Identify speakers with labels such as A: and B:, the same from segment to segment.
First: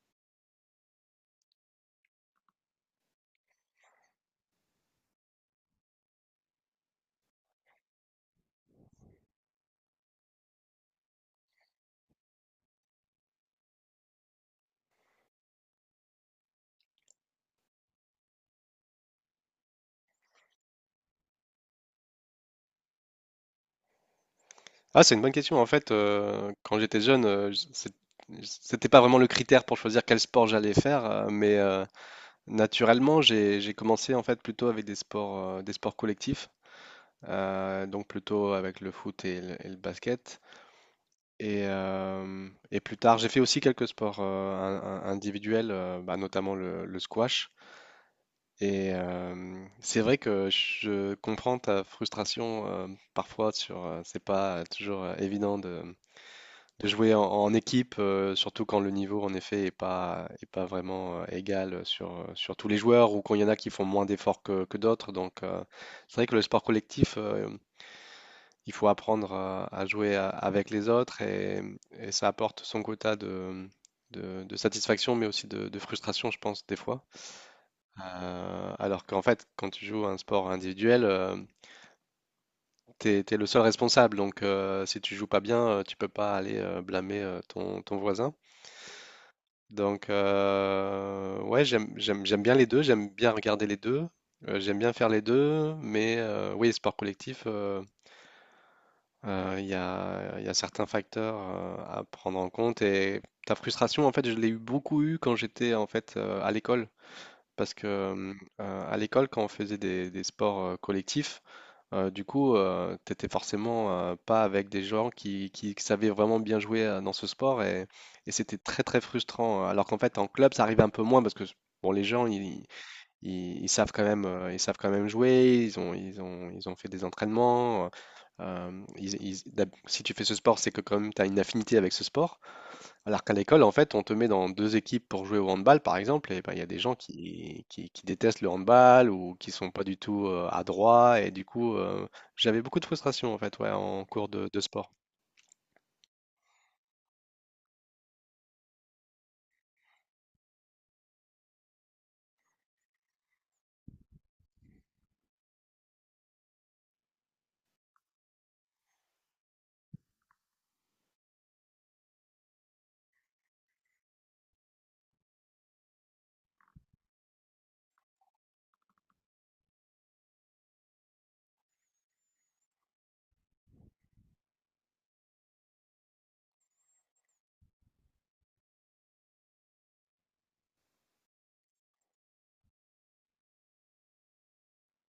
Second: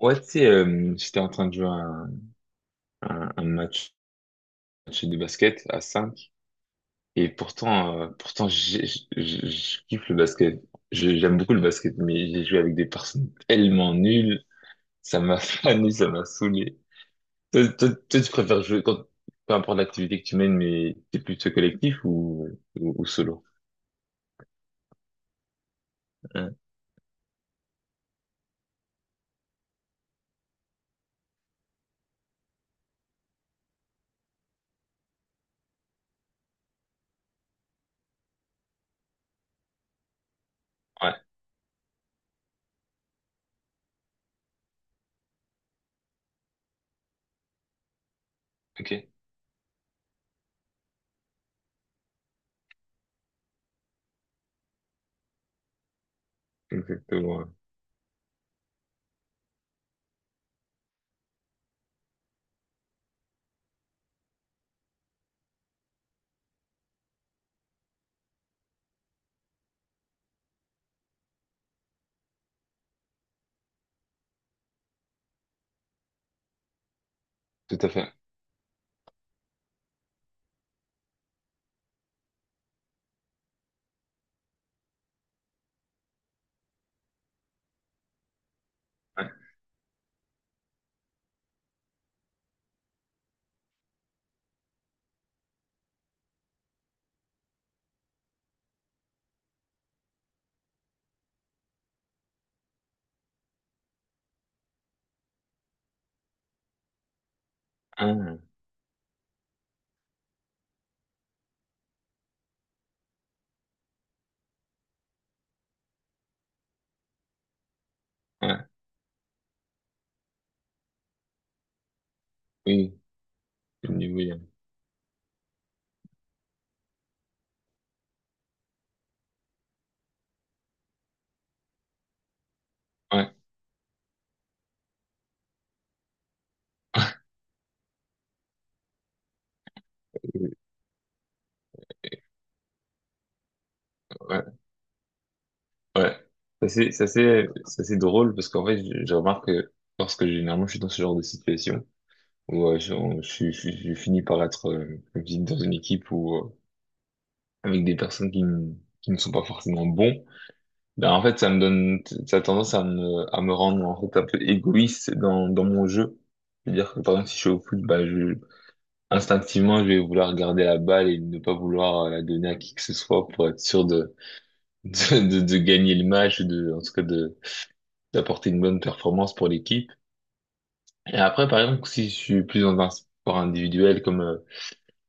A: Ouais, tu sais, j'étais en train de jouer à un match de basket à 5 et pourtant, pourtant je kiffe le basket. J'aime beaucoup le basket, mais j'ai joué avec des personnes tellement nulles, ça m'a fané, ça m'a saoulé. Toi, tu préfères jouer, quand, peu importe l'activité que tu mènes, mais t'es plutôt collectif ou solo?
B: Ah, c'est une bonne question. En fait, quand j'étais jeune, c'était pas vraiment le critère pour choisir quel sport j'allais faire, mais naturellement, j'ai commencé en fait plutôt avec des sports collectifs, donc plutôt avec le foot et le basket.
A: Ouais,
B: Et plus tard, j'ai fait aussi quelques sports individuels, notamment le squash.
A: ok,
B: C'est vrai que je comprends ta frustration parfois sur, c'est pas toujours évident de jouer en,
A: exactement, ouais.
B: en équipe, surtout quand le niveau en effet est pas, vraiment égal sur, sur tous les joueurs ou quand il y en a qui font moins d'efforts que d'autres. Donc, c'est vrai que le sport collectif, il faut apprendre à jouer avec les autres et ça apporte son quota de satisfaction mais aussi de frustration, je pense, des fois.
A: Tout à fait.
B: Alors qu'en fait, quand tu joues à un sport individuel, t'es le seul responsable. Donc, si tu joues pas bien, tu peux pas aller blâmer ton voisin.
A: Ouais,
B: Donc, ouais, j'aime bien les deux, j'aime bien regarder les deux, j'aime bien faire les deux, mais oui, sport collectif, il y a certains facteurs à prendre en compte et ta frustration, en fait, je l'ai eu beaucoup eu quand j'étais en fait à l'école, parce que
A: ah,
B: euh, à l'école, quand on faisait des, sports collectifs, du coup, t'étais forcément pas avec des gens qui savaient vraiment bien jouer dans ce sport et c'était
A: ouais,
B: très très frustrant. Alors qu'en fait, en club, ça arrive un peu moins parce que bon, les gens,
A: oui,
B: ils savent
A: le
B: quand
A: niveau,
B: même,
A: il y
B: ils savent quand même jouer. Ils ont fait des entraînements. Si tu fais ce sport, c'est que quand même t'as une affinité avec ce sport.
A: a-
B: Alors
A: ouais.
B: qu'à l'école, en fait, on te met dans 2 équipes pour jouer au handball, par exemple, et ben, il y a des gens qui détestent le handball ou qui sont pas du tout adroits. Et du coup, j'avais beaucoup de frustration, en fait, ouais, en cours de, sport.
A: Ouais, ça c'est drôle parce qu'en fait je remarque que lorsque généralement je suis dans ce genre de situation où je, on- je, suis- je finis par être comme je dis, dans une équipe où avec des personnes qui ne sont pas forcément bons, ben en fait ça a tendance à me rendre en fait un peu égoïste dans mon jeu. C'est-à-dire que par exemple si je suis au foot, bah je instinctivement je vais vouloir garder la balle et ne pas vouloir la donner à qui que ce soit pour être sûr de de gagner le match, ou de en tout cas de d'apporter une bonne performance pour l'équipe. Et après, par exemple, si je suis plus dans un sport individuel, comme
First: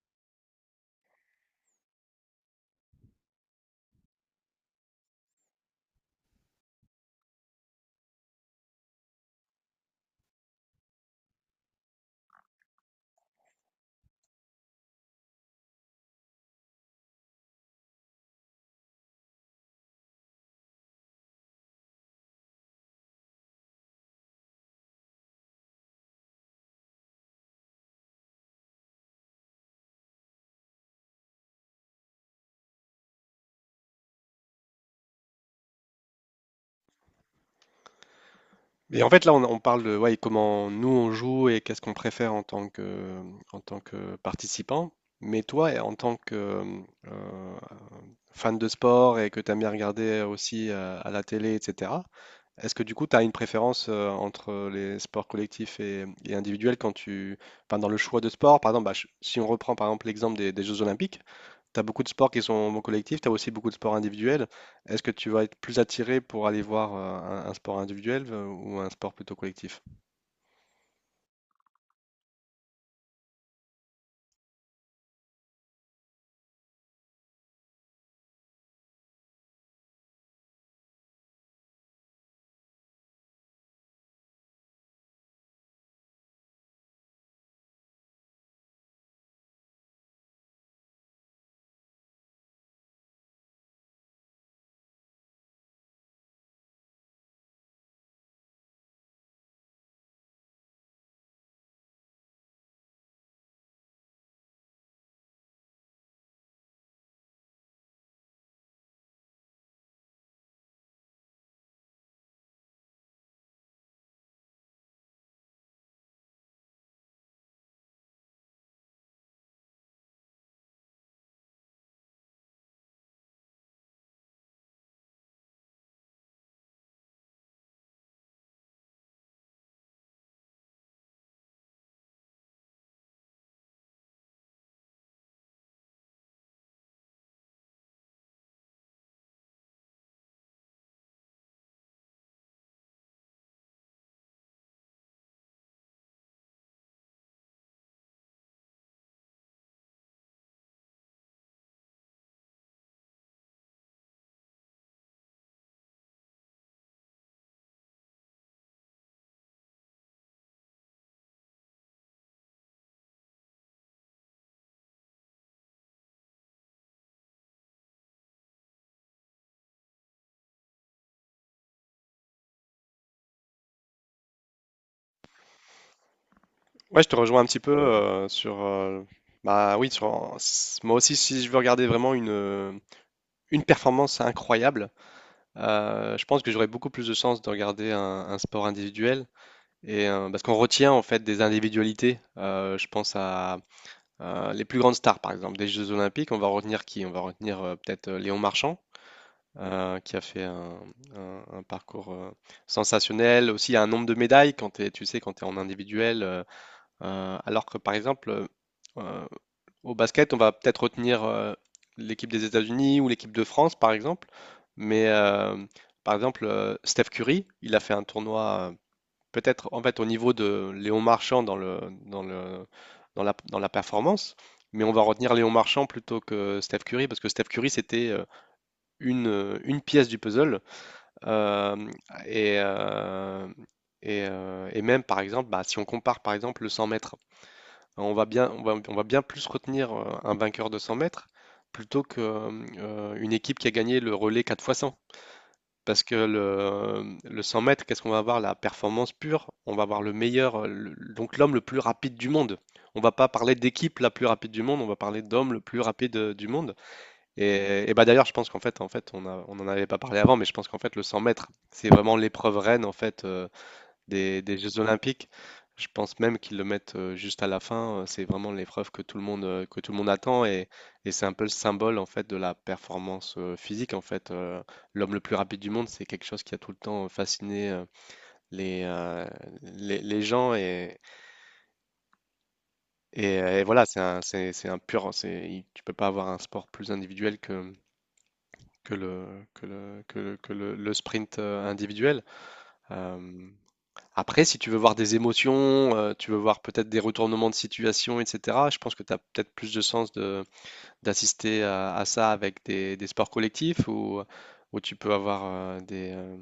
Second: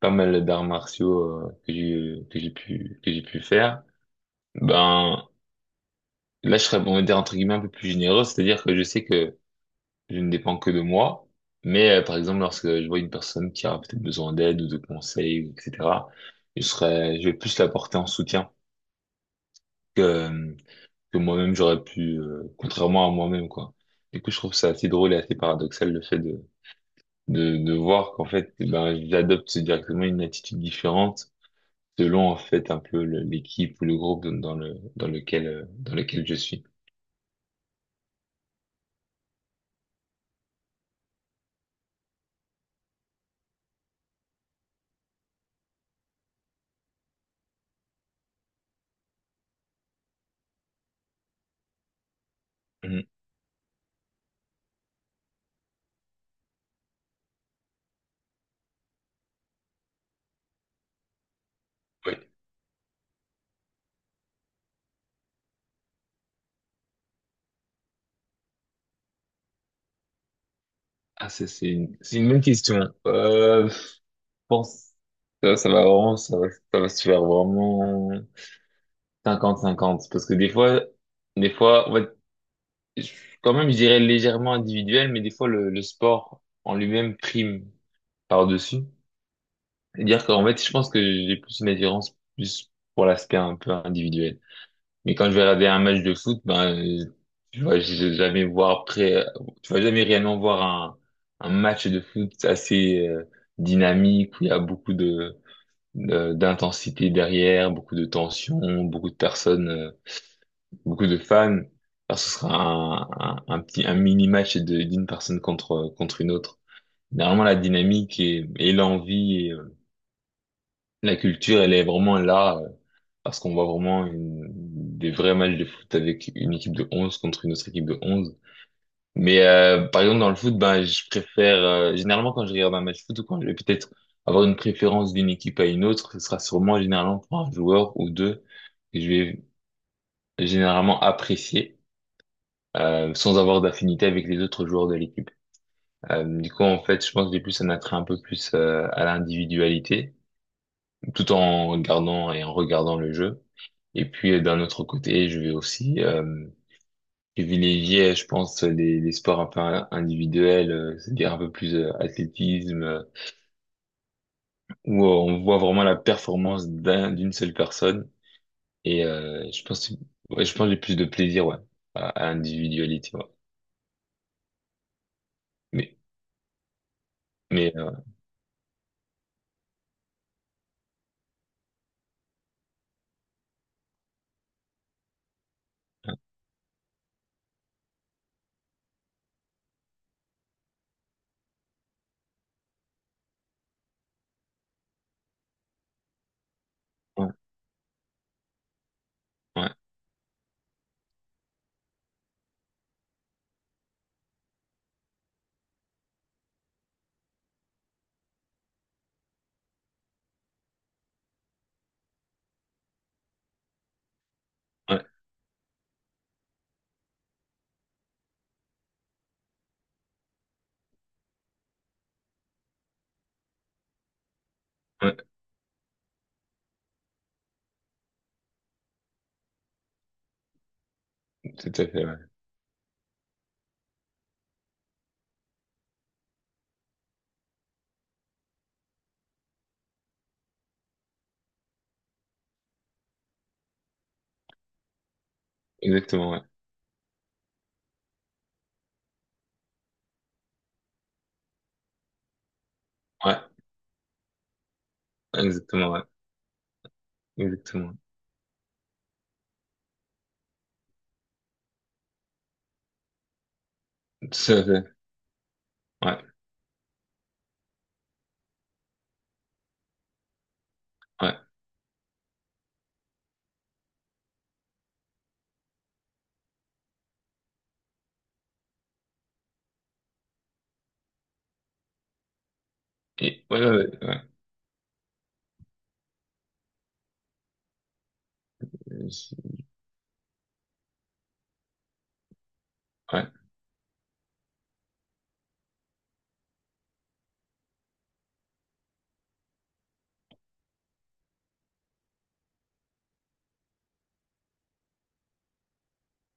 A: pas mal d'arts martiaux que j'ai pu faire, ben là, je serais, on va dire entre guillemets un peu plus généreux, c'est-à-dire que je sais que je ne dépends que de moi. Mais par exemple, lorsque je vois une personne qui a peut-être besoin d'aide ou de conseils, etc., je vais plus la porter en soutien que que moi-même j'aurais pu, contrairement à moi-même, quoi. Du coup, je trouve ça assez drôle et assez paradoxal le fait de voir qu'en fait, eh ben, j'adopte directement une attitude différente selon en fait un peu l'équipe ou le groupe dans le dans lequel dans lequel je suis.
B: Et en fait, là, on parle de ouais, comment nous on joue et qu'est-ce qu'on préfère en tant que en tant que participant. Mais toi, et en tant que euh, fan de sport et que tu aimes bien regarder aussi à la télé, etc., est-ce que du
A: Mhm.
B: coup, tu as une préférence entre les sports collectifs et individuels quand tu, enfin, dans le choix de sport? Par exemple, bah, si on reprend par exemple l'exemple des Jeux Olympiques, tu as beaucoup de
A: Ouais.
B: sports qui sont collectifs, tu as aussi beaucoup de sports individuels. Est-ce que tu vas être plus attiré pour aller voir un sport individuel ou un sport plutôt collectif?
A: Ah, ça, c'est c'est une bonne question. Je pense que ça va se faire vraiment cinquante cinquante parce que des fois en fait, je- quand même je dirais légèrement individuel mais des fois le sport en lui-même prime par-dessus. Dire qu'en fait, je pense que j'ai plus une attirance plus pour l'aspect un peu individuel. Mais quand je vais regarder un match de foot, ben, tu vois, je vais jamais voir près, tu vas jamais réellement voir un match de foot assez dynamique où il y a beaucoup d'intensité derrière, beaucoup de tension, beaucoup de personnes, beaucoup de fans. Alors, ce sera un mini match d'une personne contre une autre. Normalement, la dynamique et l'envie. La culture, elle est vraiment là, parce qu'on voit vraiment des vrais matchs de foot avec une équipe de 11 contre une autre équipe de 11. Mais par exemple, dans le foot, ben, je préfère, généralement quand je regarde un match de foot ou quand je vais peut-être avoir une préférence d'une équipe à une autre, ce sera sûrement généralement pour un joueur ou deux que je vais généralement apprécier, sans avoir d'affinité avec les autres joueurs de l'équipe. Du coup, en fait, je pense que j'ai plus un attrait un peu plus à l'individualité tout en regardant le jeu. Et puis d'un autre côté, je vais aussi privilégier, je pense, les sports un peu individuels, c'est-à-dire un peu plus athlétisme, où on voit vraiment la performance d'une seule personne. Et je pense, ouais, je pense que j'ai plus de plaisir, ouais, à l'individualité, ouais. Mais,
B: Ouais, je te rejoins un petit peu
A: mais
B: sur... bah oui, moi aussi, si je veux regarder vraiment une performance incroyable, je pense que j'aurais beaucoup plus de sens de regarder un sport individuel. Parce qu'on retient en fait des individualités. Je pense à les plus grandes stars, par exemple, des Jeux Olympiques. On va retenir qui? On va
A: ouais,
B: retenir peut-être Léon Marchand,
A: ouais,
B: qui a fait un parcours sensationnel. Aussi, il y a un nombre de médailles quand tu sais, quand tu es en individuel. Alors que, par exemple, euh, au basket, on va peut-être retenir l'équipe des États-Unis ou l'équipe de France, par exemple. Mais,
A: ouais,
B: euh, par exemple, Steph Curry, il a fait un tournoi, peut-être en fait au niveau de Léon Marchand dans le, dans la performance. Mais on va
A: ouais,
B: retenir Léon Marchand plutôt que Steph Curry, parce que Steph Curry, c'était une pièce du puzzle.
A: tout à
B: Hem,
A: fait, ouais.
B: et heu et même par exemple, bah, si on compare par exemple le 100 mètres, hein, on va bien plus retenir, un vainqueur de 100 mètres plutôt que, une équipe qui a gagné le relais 4 fois 100. Parce que
A: Exactement, ouais,
B: le 100 mètres, qu'est-ce qu'on va avoir? La performance pure, on va avoir le meilleur, le donc l'homme le plus rapide du monde. On va pas
A: ouais,
B: parler d'équipe la plus rapide du monde, on va parler d'homme le plus
A: ouais,
B: rapide, du monde.
A: exactement,
B: D'ailleurs, je pense qu'en fait, on en avait pas parlé avant, mais je pense qu'en fait, le 100 mètres, c'est vraiment l'épreuve reine en fait des,
A: tout à
B: Jeux
A: fait,
B: Olympiques. Je pense même
A: ouais,
B: qu'ils le mettent juste à la fin. C'est vraiment l'épreuve que tout le monde que tout le monde attend et c'est un
A: ouais.
B: peu le symbole en fait de la performance physique. En fait, l'homme le plus rapide du monde, c'est quelque chose qui a tout le temps fasciné les, euh, les gens et, et,
A: Et
B: euh, et
A: ouais,
B: voilà,
A: ouais,
B: c'est
A: ouais.
B: un pur. Tu peux pas avoir un sport plus individuel que le,
A: Je-
B: que le, que le, que le sprint individuel.
A: ouais,
B: Euh, après, si tu veux voir des émotions, tu veux voir peut-être des retournements de situation, etc., je pense que tu as peut-être plus de sens d'assister à, ça avec des, sports collectifs où, tu peux avoir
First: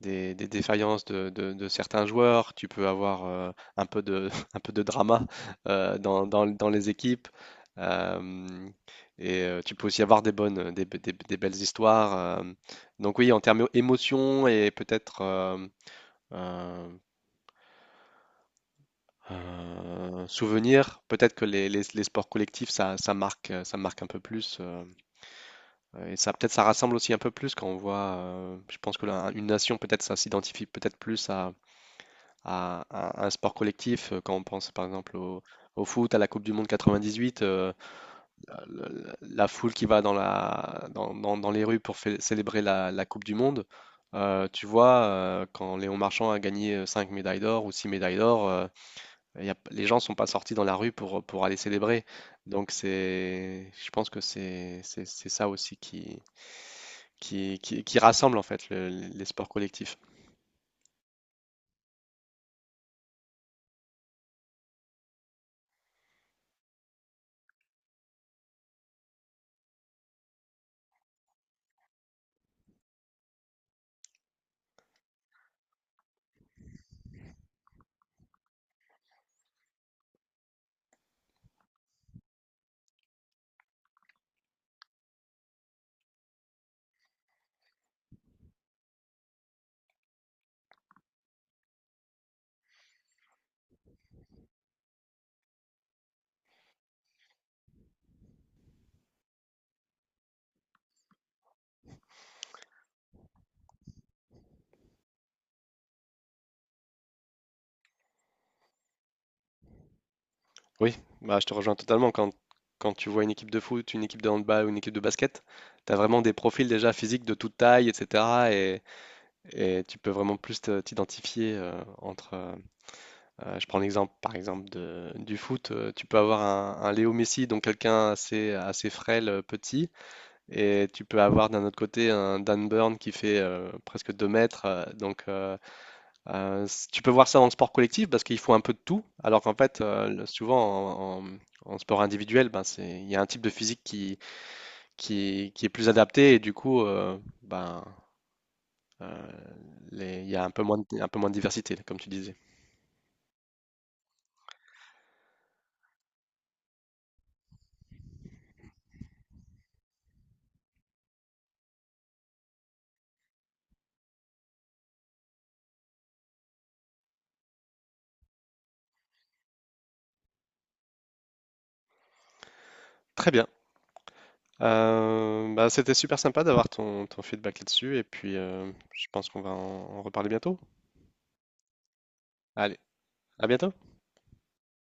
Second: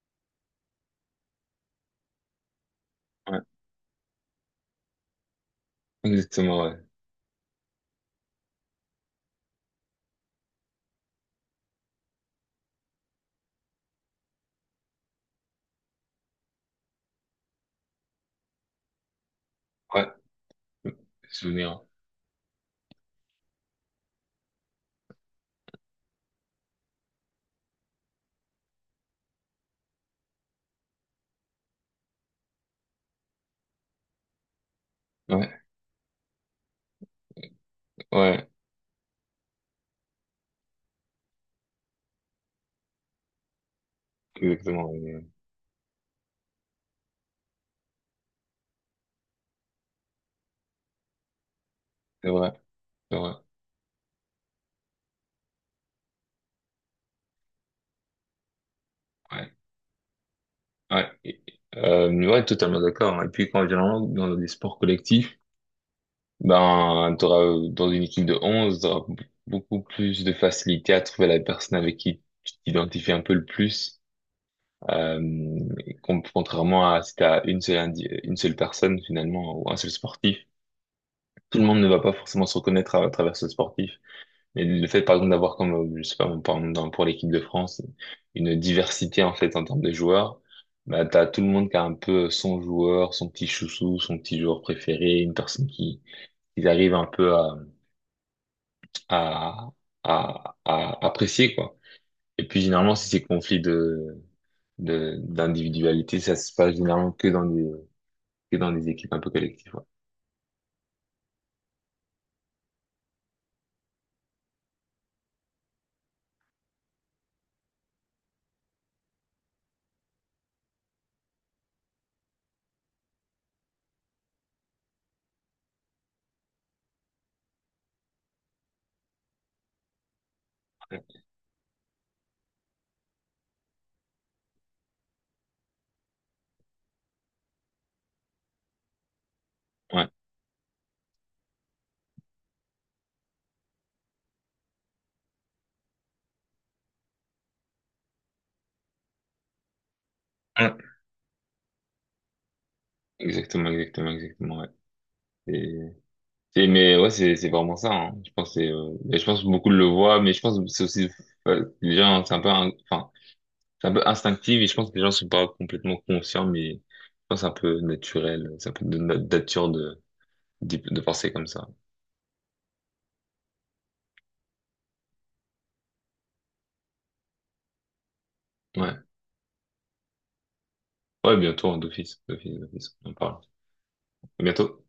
B: des défaillances de, de certains joueurs, tu peux avoir
A: ouais,
B: un peu de, un peu de drama dans, dans-
A: exactement,
B: dans
A: ouais.
B: les équipes. euh, et tu peux aussi avoir des bonnes, des, be- des belles histoires. Donc oui, en termes émotion et peut-être euh,
A: Ouais,
B: souvenir, peut-être que les, les-
A: souvenir.
B: les sports collectifs, ça marque un peu plus. Et ça peut-être ça rassemble aussi un peu plus quand on voit, je pense que là, une nation, peut-être ça s'identifie peut-être plus à, un sport collectif. Quand on pense par exemple au,
A: Ouais,
B: foot, à la Coupe du Monde 98,
A: ouais,
B: la, la- foule qui va dans, dans les rues pour célébrer la Coupe du Monde, tu
A: exactement. Ouais.
B: vois,
A: Ouais.
B: quand Léon Marchand a gagné 5 médailles d'or ou 6 médailles d'or, les gens sont pas sortis dans la rue pour aller célébrer.
A: C'est vrai,
B: Donc
A: c'est vrai.
B: c'est, je pense que c'est ça aussi qui, qui rassemble en fait les sports
A: Ouais,
B: collectifs.
A: ouais. Et- ouais, totalement d'accord, hein. Et puis quand généralement, dans des sports collectifs, ben, t'auras, dans une équipe de 11 t'auras beaucoup plus de facilité à trouver la personne avec qui tu t'identifies un peu le plus. Euh, et contrairement à si t'as une seule personne finalement, ou un seul sportif, tout le monde ne va pas forcément se reconnaître à travers ce sportif. Mais le fait, par exemple, d'avoir comme, je sais pas, par exemple, pour l'équipe de France, une diversité, en fait, en termes de joueurs, bah, t'as tout le monde qui a un peu son joueur, son petit chouchou, son petit joueur préféré, une personne qui arrive un peu à, à apprécier, quoi. Et puis, généralement, si c'est conflit d'individualité, ça se passe généralement que dans des équipes un peu collectives, ouais.
B: Oui, bah, je te rejoins totalement. Quand tu vois une équipe de foot, une équipe de handball ou une équipe de basket, tu as vraiment des profils déjà physiques de toute taille, etc. Et tu peux vraiment plus t'identifier entre. Je prends l'exemple, par exemple, du foot. Tu peux avoir un Léo Messi, donc quelqu'un assez frêle, petit. Et tu peux avoir d'un autre côté un Dan Burn qui fait presque 2 mètres. Tu peux voir ça dans le sport collectif parce qu'il faut un peu de tout, alors qu'en fait,
A: Ouais.
B: souvent en, en sport individuel, ben, il y a un type de physique qui, qui est plus adapté et du coup, ben, euh, il y a un peu
A: Ouais.
B: moins de, diversité, comme tu disais.
A: Exactement, ouais. Mais ouais, c'est vraiment ça, hein. Je pense que c'est, mais je pense que beaucoup le voient, mais je pense que c'est aussi les gens, c'est un peu, un- enfin, c'est un peu instinctif et je pense que les gens sont pas complètement conscients, mais je pense que c'est un peu naturel, c'est un peu de notre nature de penser comme ça.
B: Très bien. C'était super sympa d'avoir ton feedback là-dessus et puis
A: Ouais,
B: je pense qu'on va en reparler bientôt.
A: ouais, bientôt hein,
B: Allez,
A: d'office. On en parle.
B: à bientôt.
A: À bientôt.